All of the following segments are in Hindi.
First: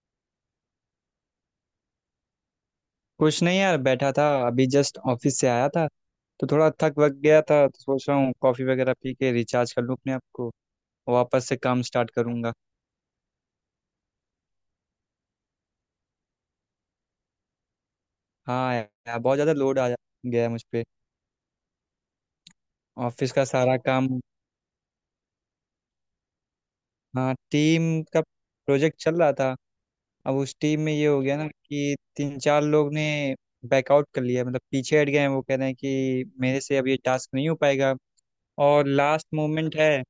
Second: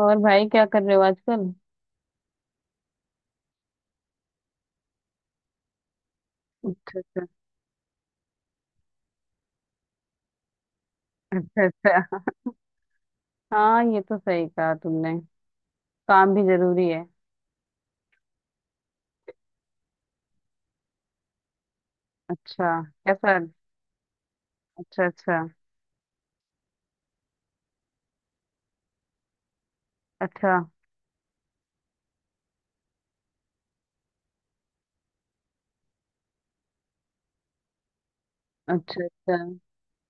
और भाई, क्या कर रहे हो आजकल। कुछ नहीं यार, बैठा था। अभी जस्ट ऑफिस से आया था तो थोड़ा थक अच्छा, वक अच्छा। गया था। तो सोच रहा हूँ कॉफ़ी वगैरह पी के रिचार्ज कर लूँ अपने आप को। वापस से अच्छा, काम स्टार्ट अच्छा। करूँगा। हाँ, ये तो सही कहा तुमने। काम भी जरूरी है। हाँ यार, बहुत ज़्यादा लोड आ गया है मुझ पे। अच्छा, ऑफिस कैसा? का सारा काम। अच्छा, अच्छा। हाँ, टीम का प्रोजेक्ट चल रहा था। अब उस अच्छा, टीम में ये हो गया ना कि तीन चार लोग ने बैकआउट कर लिया, मतलब पीछे हट गए हैं। वो कह रहे हैं कि मेरे से अब ये टास्क नहीं हो पाएगा, और अच्छा। लास्ट अच्छा, मोमेंट है।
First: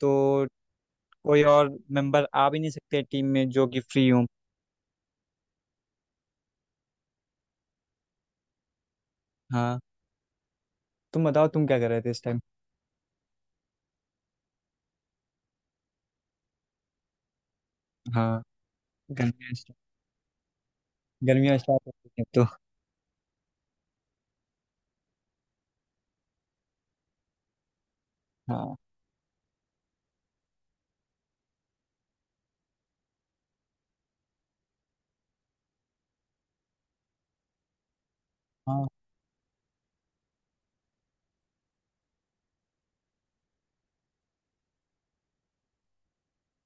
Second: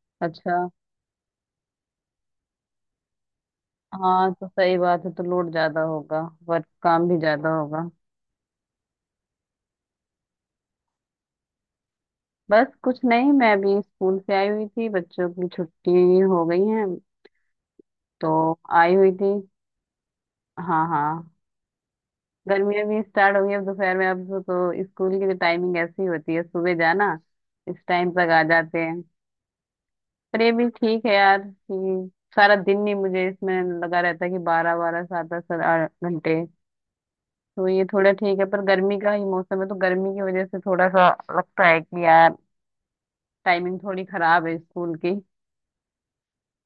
तो अच्छा। कोई और मेंबर आ भी नहीं सकते टीम में जो कि फ्री हो। हाँ, तो सही बात है, तो लोड ज्यादा होगा। वर्क, काम भी ज्यादा होगा। हाँ। तुम बताओ तुम क्या कर रहे थे इस टाइम। बस कुछ नहीं, मैं अभी स्कूल से आई हुई थी, बच्चों की छुट्टी हो गई है। तो हाँ, आई हुई थी। गर्मियाँ स्टा- हाँ, हाँ। गर्मियाँ स्टार्ट हो गई हैं तो। गर्मियाँ भी स्टार्ट हो गई, अब दोपहर में, अब तो स्कूल की जो टाइमिंग ऐसी होती है, सुबह जाना, इस टाइम तक आ हाँ, जाते हैं। पर ये भी ठीक है यार, कि सारा दिन नहीं मुझे इसमें लगा रहता है, कि बारह बारह सात दस घंटे। तो ये थोड़ा ठीक है, पर हाँ। गर्मी का ही मौसम है, तो गर्मी की वजह से थोड़ा सा लगता है कि यार टाइमिंग थोड़ी खराब है स्कूल की।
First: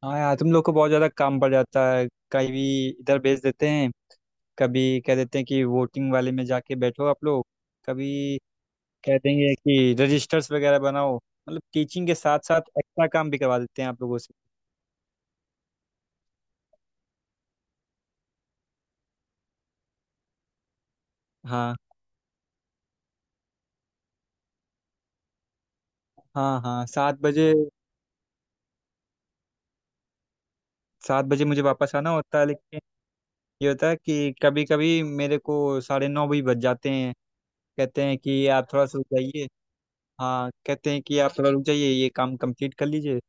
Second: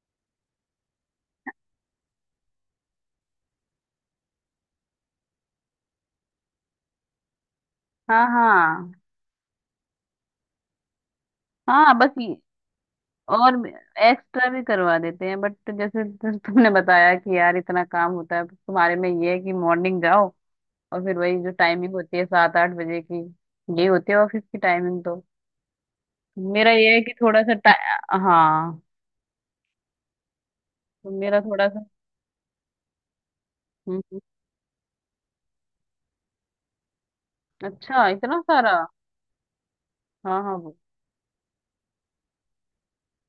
हाँ यार, तुम लोग को बहुत ज़्यादा काम पड़ जाता है। कभी इधर भेज देते हैं, कभी कह देते हैं कि वोटिंग वाले में जाके बैठो आप लोग, हाँ, कभी हाँ। कह देंगे कि रजिस्टर्स वगैरह बनाओ। मतलब हाँ, टीचिंग बस के ये। साथ साथ एक्स्ट्रा काम भी और करवा देते हैं आप लोगों से। एक्स्ट्रा भी करवा देते हैं, बट जैसे तुमने बताया कि यार इतना काम होता है तुम्हारे में, ये है कि मॉर्निंग जाओ, और फिर वही जो हाँ, टाइमिंग होती है 7-8 बजे की, ये होती है ऑफिस की टाइमिंग। तो हाँ। मेरा हाँ, ये है कि सात थोड़ा बजे सा हाँ, तो सात मेरा बजे मुझे थोड़ा सा। वापस आना होता है, लेकिन ये होता है हम्म, हम्म। कि कभी कभी मेरे को 9:30 भी बज जाते हैं। कहते अच्छा, हैं इतना कि आप सारा। थोड़ा सा जाइए। हाँ, हाँ, हाँ, वो। कहते हैं कि आप थोड़ा रुक जाइए, ये काम कंप्लीट कर लीजिए,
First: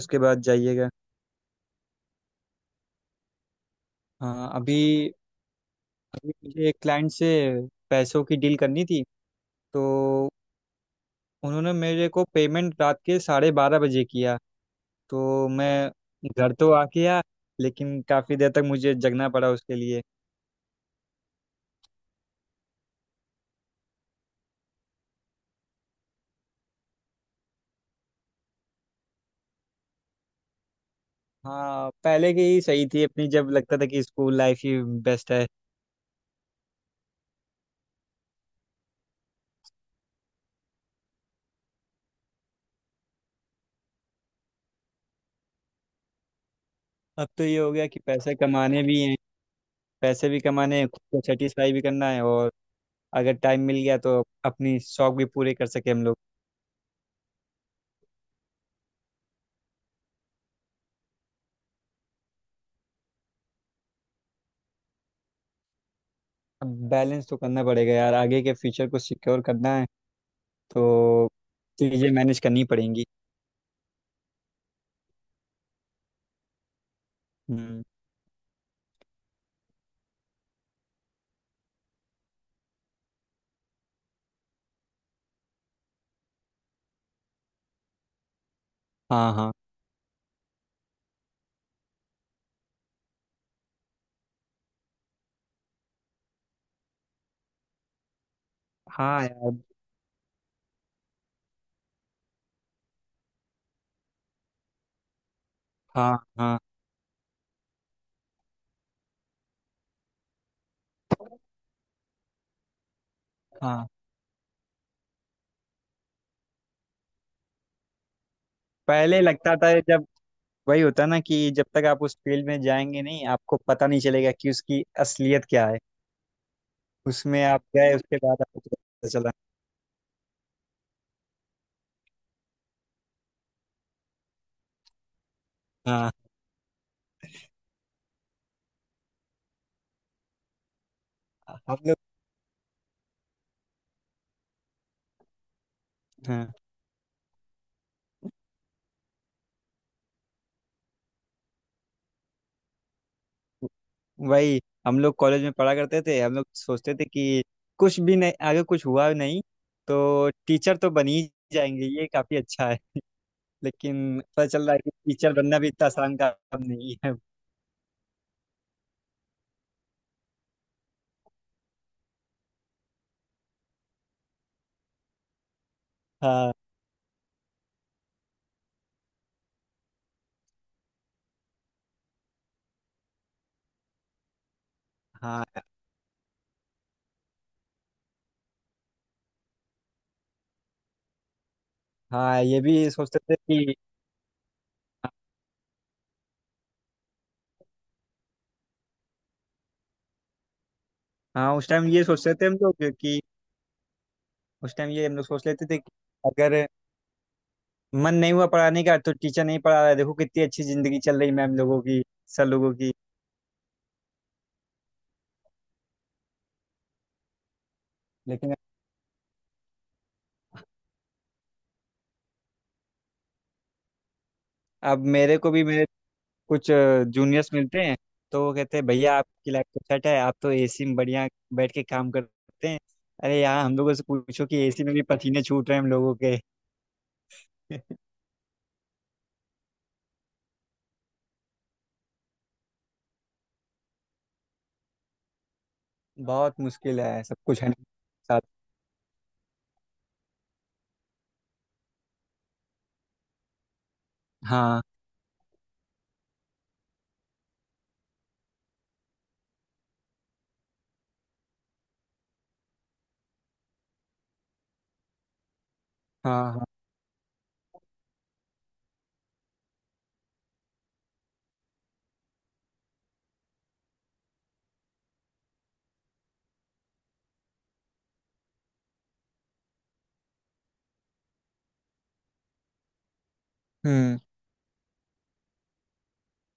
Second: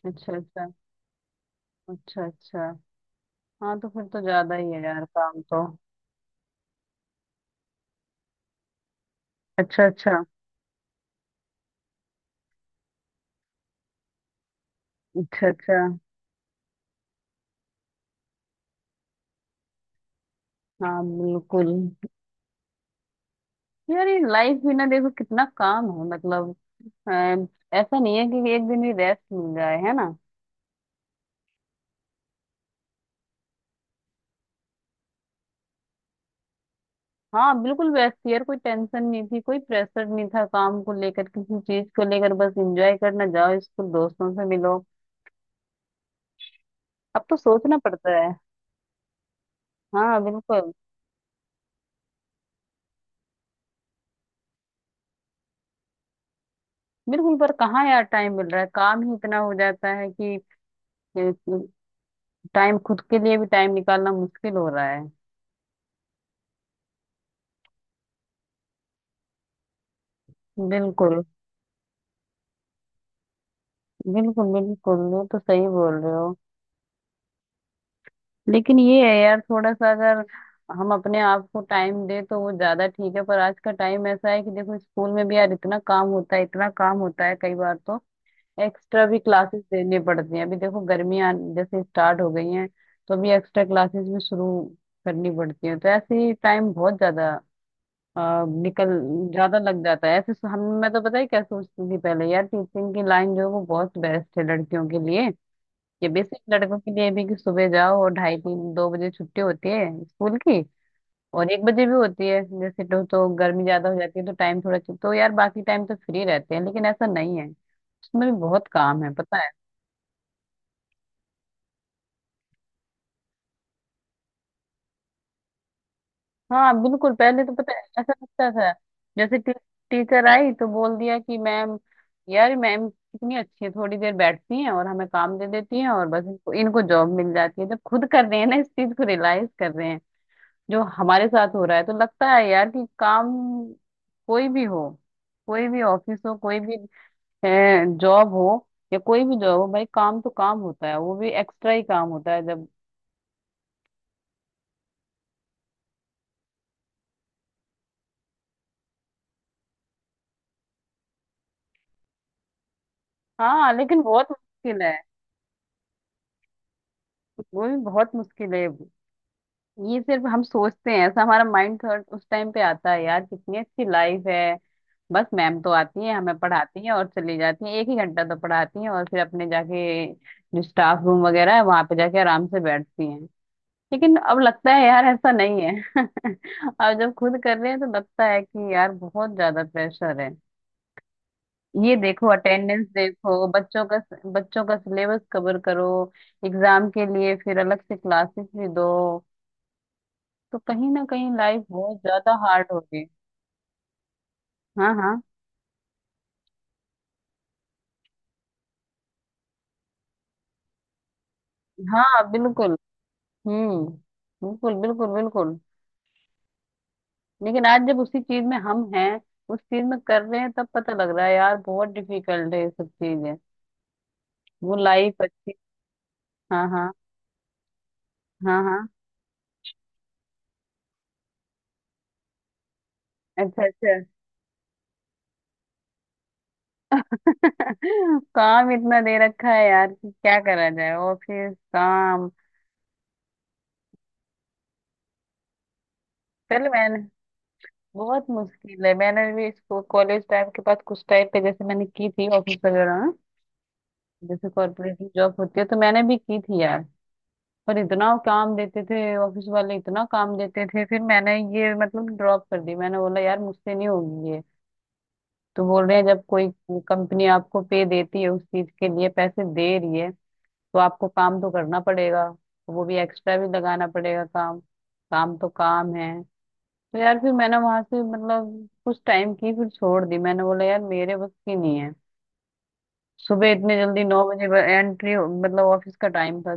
उसके अच्छा, बाद अच्छा। जाइएगा। अच्छा, अच्छा। हाँ, तो फिर तो हाँ। ज्यादा ही है यार अभी काम तो। अभी मुझे एक क्लाइंट से पैसों की डील करनी थी। तो अच्छा, अच्छा। उन्होंने मेरे को पेमेंट रात के 12:30 बजे किया। अच्छा, तो अच्छा। मैं घर तो आ गया, लेकिन काफ़ी देर तक मुझे जगना पड़ा उसके लिए। हाँ, बिल्कुल। यार ये लाइफ भी ना, देखो कितना काम है, मतलब, अ, ऐसा नहीं है कि एक दिन भी रेस्ट मिल जाए, है ना। हाँ, पहले की ही सही थी अपनी, जब लगता था कि स्कूल लाइफ ही बेस्ट है। हाँ, बिल्कुल व्यस्त थी यार, कोई टेंशन नहीं थी, कोई प्रेशर नहीं था, काम को लेकर, किसी चीज को लेकर, बस एंजॉय करना, जाओ स्कूल, दोस्तों से मिलो। अब अब तो तो ये हो सोचना गया कि पड़ता है। पैसे कमाने भी हैं। हाँ, पैसे भी बिल्कुल। कमाने हैं, खुद को सेटिस्फाई भी करना है, और अगर टाइम मिल गया तो अपनी शौक भी पूरे कर सके हम लोग। बिल्कुल, पर कहाँ यार टाइम मिल रहा है, काम ही इतना हो जाता है, कि टाइम, खुद के लिए भी टाइम निकालना मुश्किल हो रहा है। अब बैलेंस तो करना पड़ेगा यार, आगे के फ्यूचर को सिक्योर करना है। बिल्कुल, तो चीज़ें मैनेज करनी पड़ेंगी। बिल्कुल, बिल्कुल, ये तो सही बोल रहे हो। हम्म। लेकिन ये है यार, थोड़ा सा अगर हम अपने आप को टाइम दे तो वो ज्यादा ठीक है, पर आज का टाइम ऐसा है कि देखो स्कूल में भी यार इतना काम होता है, इतना काम होता है, कई बार तो एक्स्ट्रा भी हाँ, हाँ। क्लासेस देनी पड़ती हैं। अभी देखो, गर्मियां जैसे स्टार्ट हो गई हैं, तो अभी एक्स्ट्रा क्लासेस भी शुरू करनी पड़ती हैं, तो ऐसे ही टाइम बहुत ज्यादा, निकल, हाँ यार। ज्यादा लग जाता है। हम, मैं तो पता है क्या सोचती थी पहले यार, टीचिंग की लाइन जो है वो बहुत बेस्ट है लड़कियों के लिए, ये हाँ, बेसिक हाँ। लड़कों के लिए भी, कि सुबह जाओ, और ढाई तीन दो बजे छुट्टी होती है स्कूल की, और 1 बजे भी होती है जैसे। तो गर्मी हाँ, ज्यादा हो जाती है, तो टाइम थोड़ा, तो यार बाकी टाइम तो फ्री रहते हैं, लेकिन ऐसा नहीं है, उसमें भी बहुत काम है, पहले पता है। लगता था जब, वही होता ना कि जब तक आप उस फील्ड में जाएंगे नहीं, आपको पता नहीं चलेगा कि उसकी असलियत क्या है। हाँ, बिल्कुल, उसमें पहले तो आप पता है गए, ऐसा उसके बाद लगता आपको था, पता चला। जैसे टीचर आई तो बोल दिया कि मैम, यार मैम कितनी अच्छी है, थोड़ी देर बैठती हैं और हमें काम दे देती हैं, और हाँ। बस इनको जॉब मिल जाती है। जब खुद कर रहे हैं ना, इस चीज को रियलाइज कर रहे हैं, जो हमारे साथ हो हम रहा है, लोग। तो लगता है यार कि काम कोई भी हो, कोई भी ऑफिस हो, हाँ, कोई भी जॉब हो, भाई काम तो काम होता है, वो भी एक्स्ट्रा ही काम होता है जब। वही। हम लोग कॉलेज में पढ़ा करते थे, हम लोग सोचते थे कि कुछ भी नहीं, आगे कुछ हुआ नहीं तो टीचर तो बन ही जाएंगे, ये काफी अच्छा है। हाँ, लेकिन लेकिन बहुत पता चल रहा है मुश्किल कि है। टीचर बनना भी इतना आसान काम नहीं है। वो भी बहुत मुश्किल है, ये सिर्फ हम सोचते हैं, ऐसा हमारा माइंड थॉट उस टाइम पे आता है, यार कितनी अच्छी लाइफ है, बस मैम तो आती है, हमें हाँ, पढ़ाती हैं और चली जाती हैं, एक ही घंटा तो पढ़ाती हैं, और फिर अपने जाके जो स्टाफ रूम वगैरह है वहां पे जाके आराम से बैठती हैं। लेकिन अब लगता है यार, ऐसा हाँ। नहीं है। अब जब खुद कर रहे हैं तो लगता है कि यार बहुत ज्यादा प्रेशर है। ये देखो हाँ, ये अटेंडेंस भी सोचते थे देखो कि, बच्चों का, बच्चों का सिलेबस कवर करो, एग्जाम के लिए फिर अलग से क्लासेस भी दो, तो कहीं ना कहीं हाँ लाइफ उस टाइम बहुत ये सोचते ज्यादा थे हम हार्ड लोग हो गई। कि, उस टाइम हाँ, ये हम हाँ। लोग सोच लेते थे कि अगर मन नहीं हुआ पढ़ाने का तो टीचर नहीं पढ़ा रहा है। देखो कितनी अच्छी जिंदगी चल रही मैम लोगों की, हाँ, सर लोगों बिल्कुल। की। हम्म। बिल्कुल, बिल्कुल, बिल्कुल। लेकिन आज जब उसी चीज लेकिन में हम हैं, उस चीज में कर रहे हैं, तब पता लग रहा है यार बहुत डिफिकल्ट है ये सब चीजें। वो अब लाइफ मेरे को अच्छी। भी मेरे हाँ, कुछ हाँ। जूनियर्स मिलते हैं, तो वो हाँ, कहते हैं हाँ। भैया आपकी लाइफ तो सेट है, आप तो एसी में बढ़िया बैठ के काम करते हैं। अरे यार, अच्छा, हम लोगों अच्छा। से पूछो कि एसी में भी पसीने छूट रहे हैं हम लोगों के। काम इतना दे रखा है यार कि क्या करा जाए, ऑफिस काम। बहुत पहले मैंने, मुश्किल है, सब कुछ है बहुत साथ। मुश्किल है, मैंने भी इसको कॉलेज टाइम के बाद कुछ टाइम पे जैसे मैंने की थी ऑफिस वगैरह में, जैसे हाँ, कॉर्पोरेट में जॉब होती है, तो मैंने भी की थी यार। पर इतना काम देते थे ऑफिस वाले, इतना काम देते थे, फिर मैंने ये मतलब ड्रॉप कर दी, मैंने बोला यार मुझसे नहीं होगी ये। तो बोल रहे हैं, जब हाँ। कोई हाँ। कंपनी आपको पे देती है, उस चीज के लिए पैसे दे रही है, तो आपको काम तो करना पड़ेगा, वो भी एक्स्ट्रा भी लगाना पड़ेगा काम, काम तो काम है। तो यार फिर मैंने वहां से मतलब कुछ टाइम की फिर छोड़ दी, मैंने बोला यार मेरे बस की नहीं है। सुबह इतने जल्दी नौ हम्म। बजे एंट्री, मतलब ऑफिस का टाइम था,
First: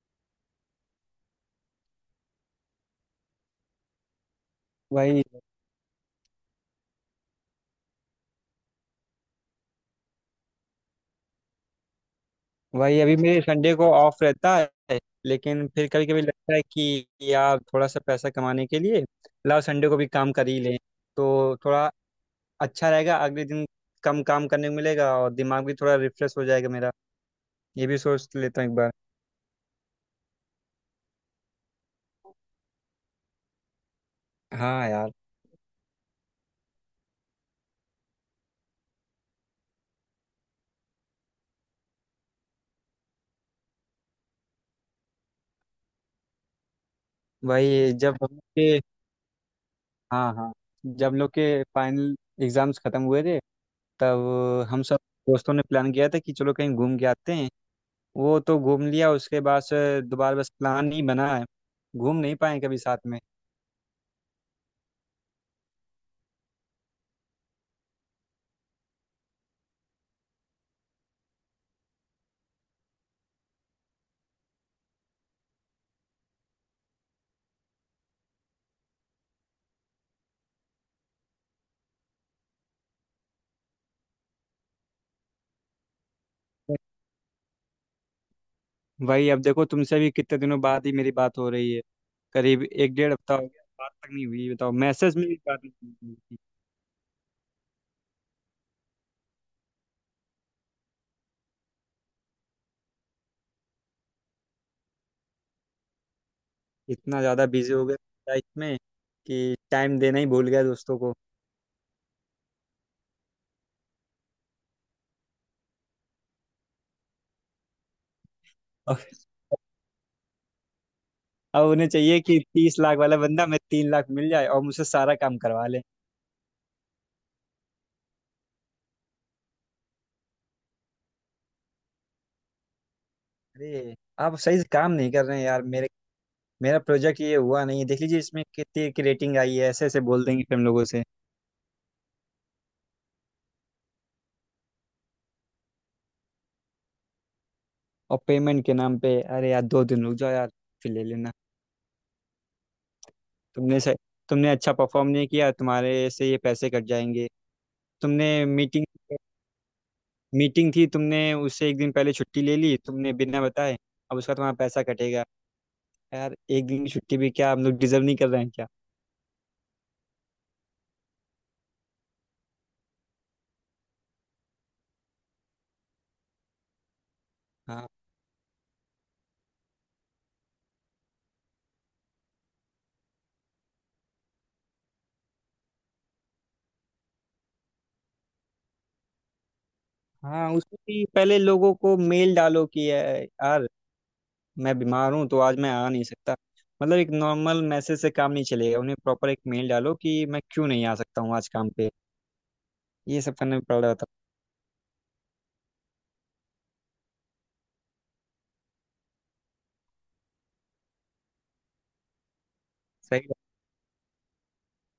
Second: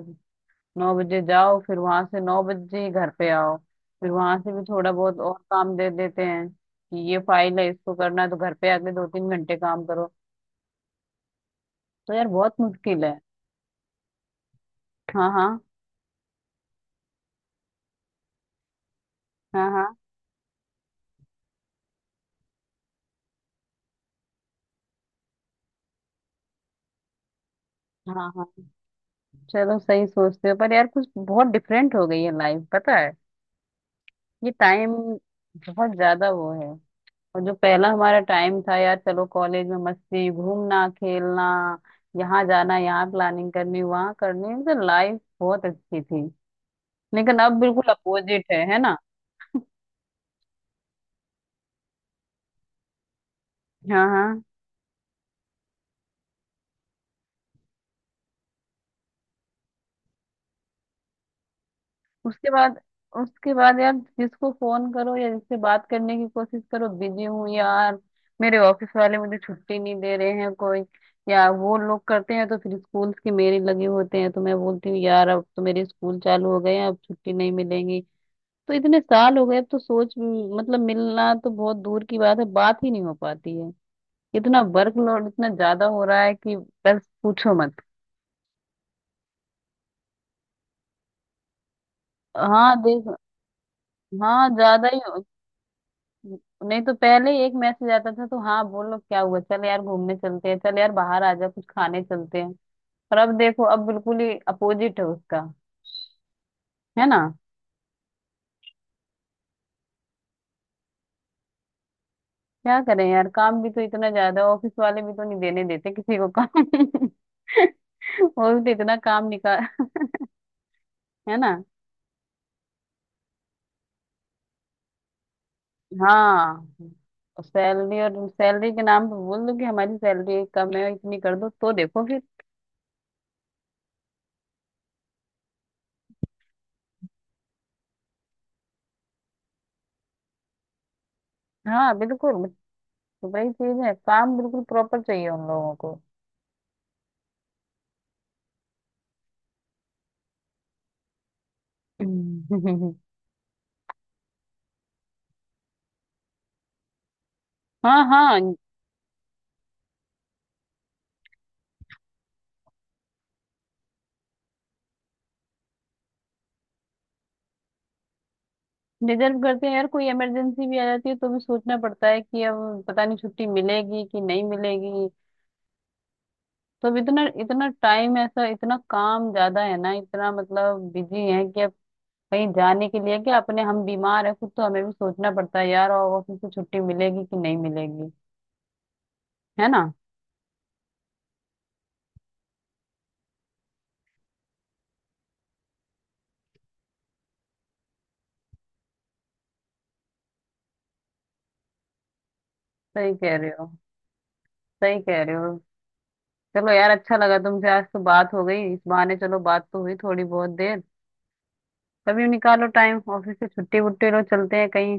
9 बजे जाओ, फिर वहां से 9 बजे ही घर पे आओ, फिर वहां से भी थोड़ा बहुत वही, और काम दे देते हैं कि ये फाइल है, इसको करना है, तो घर पे आके 2-3 घंटे काम करो। तो यार बहुत मुश्किल अभी है। मेरे संडे को ऑफ रहता है। हाँ, हाँ। लेकिन फिर कभी कभी लगता है कि यार थोड़ा सा पैसा कमाने के लिए लाओ हाँ, संडे हाँ। को भी काम कर ही लें। तो थोड़ा अच्छा रहेगा, अगले दिन कम काम करने को मिलेगा और दिमाग भी थोड़ा रिफ्रेश हो जाएगा मेरा। ये भी सोच हाँ, हाँ। लेता हूँ एक बार। चलो, सही सोचते हो, पर यार कुछ बहुत डिफरेंट हो गई है लाइफ, पता है। ये हाँ टाइम यार। बहुत ज्यादा वो है, और जो पहला हमारा टाइम था यार, चलो कॉलेज में मस्ती, घूमना, खेलना, यहाँ जाना, यहाँ प्लानिंग करनी, वहाँ करनी, मतलब लाइफ बहुत अच्छी थी, लेकिन अब बिल्कुल वही, जब हम लोग अपोजिट है के ना। हाँ, हाँ। जब हम लोग के फाइनल एग्जाम्स खत्म हुए थे, हाँ, हाँ। तब हम सब दोस्तों ने प्लान किया था कि चलो कहीं घूम के आते हैं। वो तो घूम लिया, उसके बाद से दोबारा बस प्लान ही बना है, घूम नहीं उसके पाए कभी बाद, साथ में। उसके बाद यार जिसको फोन करो या जिससे बात करने की कोशिश करो, बिजी हूँ यार, मेरे ऑफिस वाले मुझे छुट्टी नहीं दे रहे हैं कोई, या वो लोग करते हैं तो फिर स्कूल के मेरे लगे होते हैं, तो मैं बोलती हूँ यार अब तो मेरे स्कूल चालू हो गए हैं, अब छुट्टी नहीं मिलेंगी, तो इतने साल हो गए, अब तो सोच, मतलब मिलना तो बहुत दूर की बात है, बात ही नहीं हो पाती है। इतना वर्कलोड इतना ज्यादा हो रहा है कि बस पूछो मत। वही, अब देखो तुमसे भी कितने दिनों बाद ही मेरी बात हो रही है। करीब हाँ, एक डेढ़ देख। हफ्ता हो गया, बात तक नहीं हाँ हुई। बताओ, ज्यादा ही मैसेज हो- में भी बात नहीं हुई थी। नहीं तो पहले एक मैसेज आता था तो हाँ बोलो क्या हुआ, चल यार घूमने चलते हैं, चल यार बाहर आ जा कुछ खाने चलते हैं, पर अब देखो, अब बिल्कुल ही अपोजिट है उसका, है ना। इतना ज़्यादा बिजी हो गया लाइफ में कि टाइम देना ही भूल गया दोस्तों को। क्या करें यार, काम भी तो इतना ज्यादा, ऑफिस वाले भी तो नहीं देने देते किसी को काम। वो भी तो इतना काम और निकाल, है ना। अब उन्हें चाहिए कि 30 लाख वाला बंदा मैं 3 लाख मिल जाए और मुझसे सारा काम करवा ले। हाँ, सैलरी, और सैलरी के नाम पे बोल दो कि हमारी सैलरी कम है, इतनी कर दो, तो देखो फिर। अरे, आप सही से काम नहीं कर रहे हैं यार। मेरे मेरा प्रोजेक्ट ये हुआ नहीं है, देख लीजिए इसमें कितनी की रेटिंग आई है। ऐसे ऐसे बोल देंगे फिर हम लोगों से। हाँ, बिल्कुल, तो वही चीज है, काम बिल्कुल प्रॉपर चाहिए उन लोगों को। और पेमेंट के नाम पे, अरे यार 2 दिन रुक जाओ यार, फिर ले लेना। हम्म। तुमने सही तुमने अच्छा परफॉर्म नहीं किया, तुम्हारे से ये पैसे कट जाएंगे। हाँ, तुमने हाँ। मीटिंग मीटिंग थी, तुमने उससे एक दिन पहले छुट्टी ले ली तुमने, बिना बताए। अब उसका तुम्हारा पैसा कटेगा। यार एक दिन की छुट्टी भी क्या हम लोग डिजर्व नहीं कर रहे हैं? रिजर्व करते हैं यार, कोई इमरजेंसी भी आ जाती है तो भी सोचना पड़ता है कि अब पता नहीं छुट्टी मिलेगी कि नहीं मिलेगी। तो अब इतना इतना क्या? टाइम ऐसा, इतना काम ज्यादा है ना, इतना मतलब बिजी है कि अब कहीं जाने के लिए, कि अपने हम बीमार है खुद, तो हमें भी सोचना पड़ता है यार और ऑफिस से छुट्टी मिलेगी कि नहीं मिलेगी, है ना। हाँ, उसमें भी पहले लोगों को मेल डालो कि "ए, यार मैं बीमार हूँ तो आज मैं आ नहीं सकता।" मतलब एक नॉर्मल मैसेज से काम नहीं चलेगा, उन्हें प्रॉपर एक मेल डालो कि मैं क्यों नहीं आ सकता हूँ आज काम पे। सही ये सब कह रहे करने में हो। पड़ रहा था। सही कह रहे हो। चलो यार, अच्छा लगा तुमसे आज तो बात हो गई, इस बहाने चलो बात तो हुई थोड़ी बहुत देर। कभी निकालो टाइम, सही ऑफिस से है। छुट्टी वुट्टी लो, चलते हैं कहीं,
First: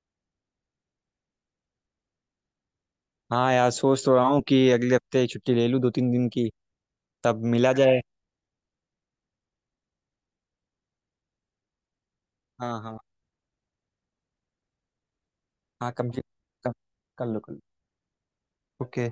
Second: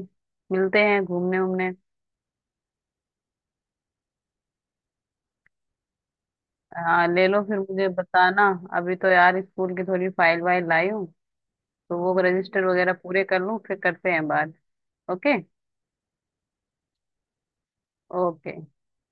मिलते हैं, घूमने उमने। हाँ यार, सोच तो रहा हूँ कि अगले हफ्ते छुट्टी ले लूँ 2-3 दिन की, हाँ, ले लो, तब फिर मिला मुझे जाए। बताना। अभी तो यार स्कूल की थोड़ी फाइल वाइल लाई हूँ, तो वो रजिस्टर हाँ, वगैरह हाँ। पूरे कर लूँ, फिर करते हैं बात। ओके। हाँ, कम से कम कर लो, कर लो। ओके। ओके।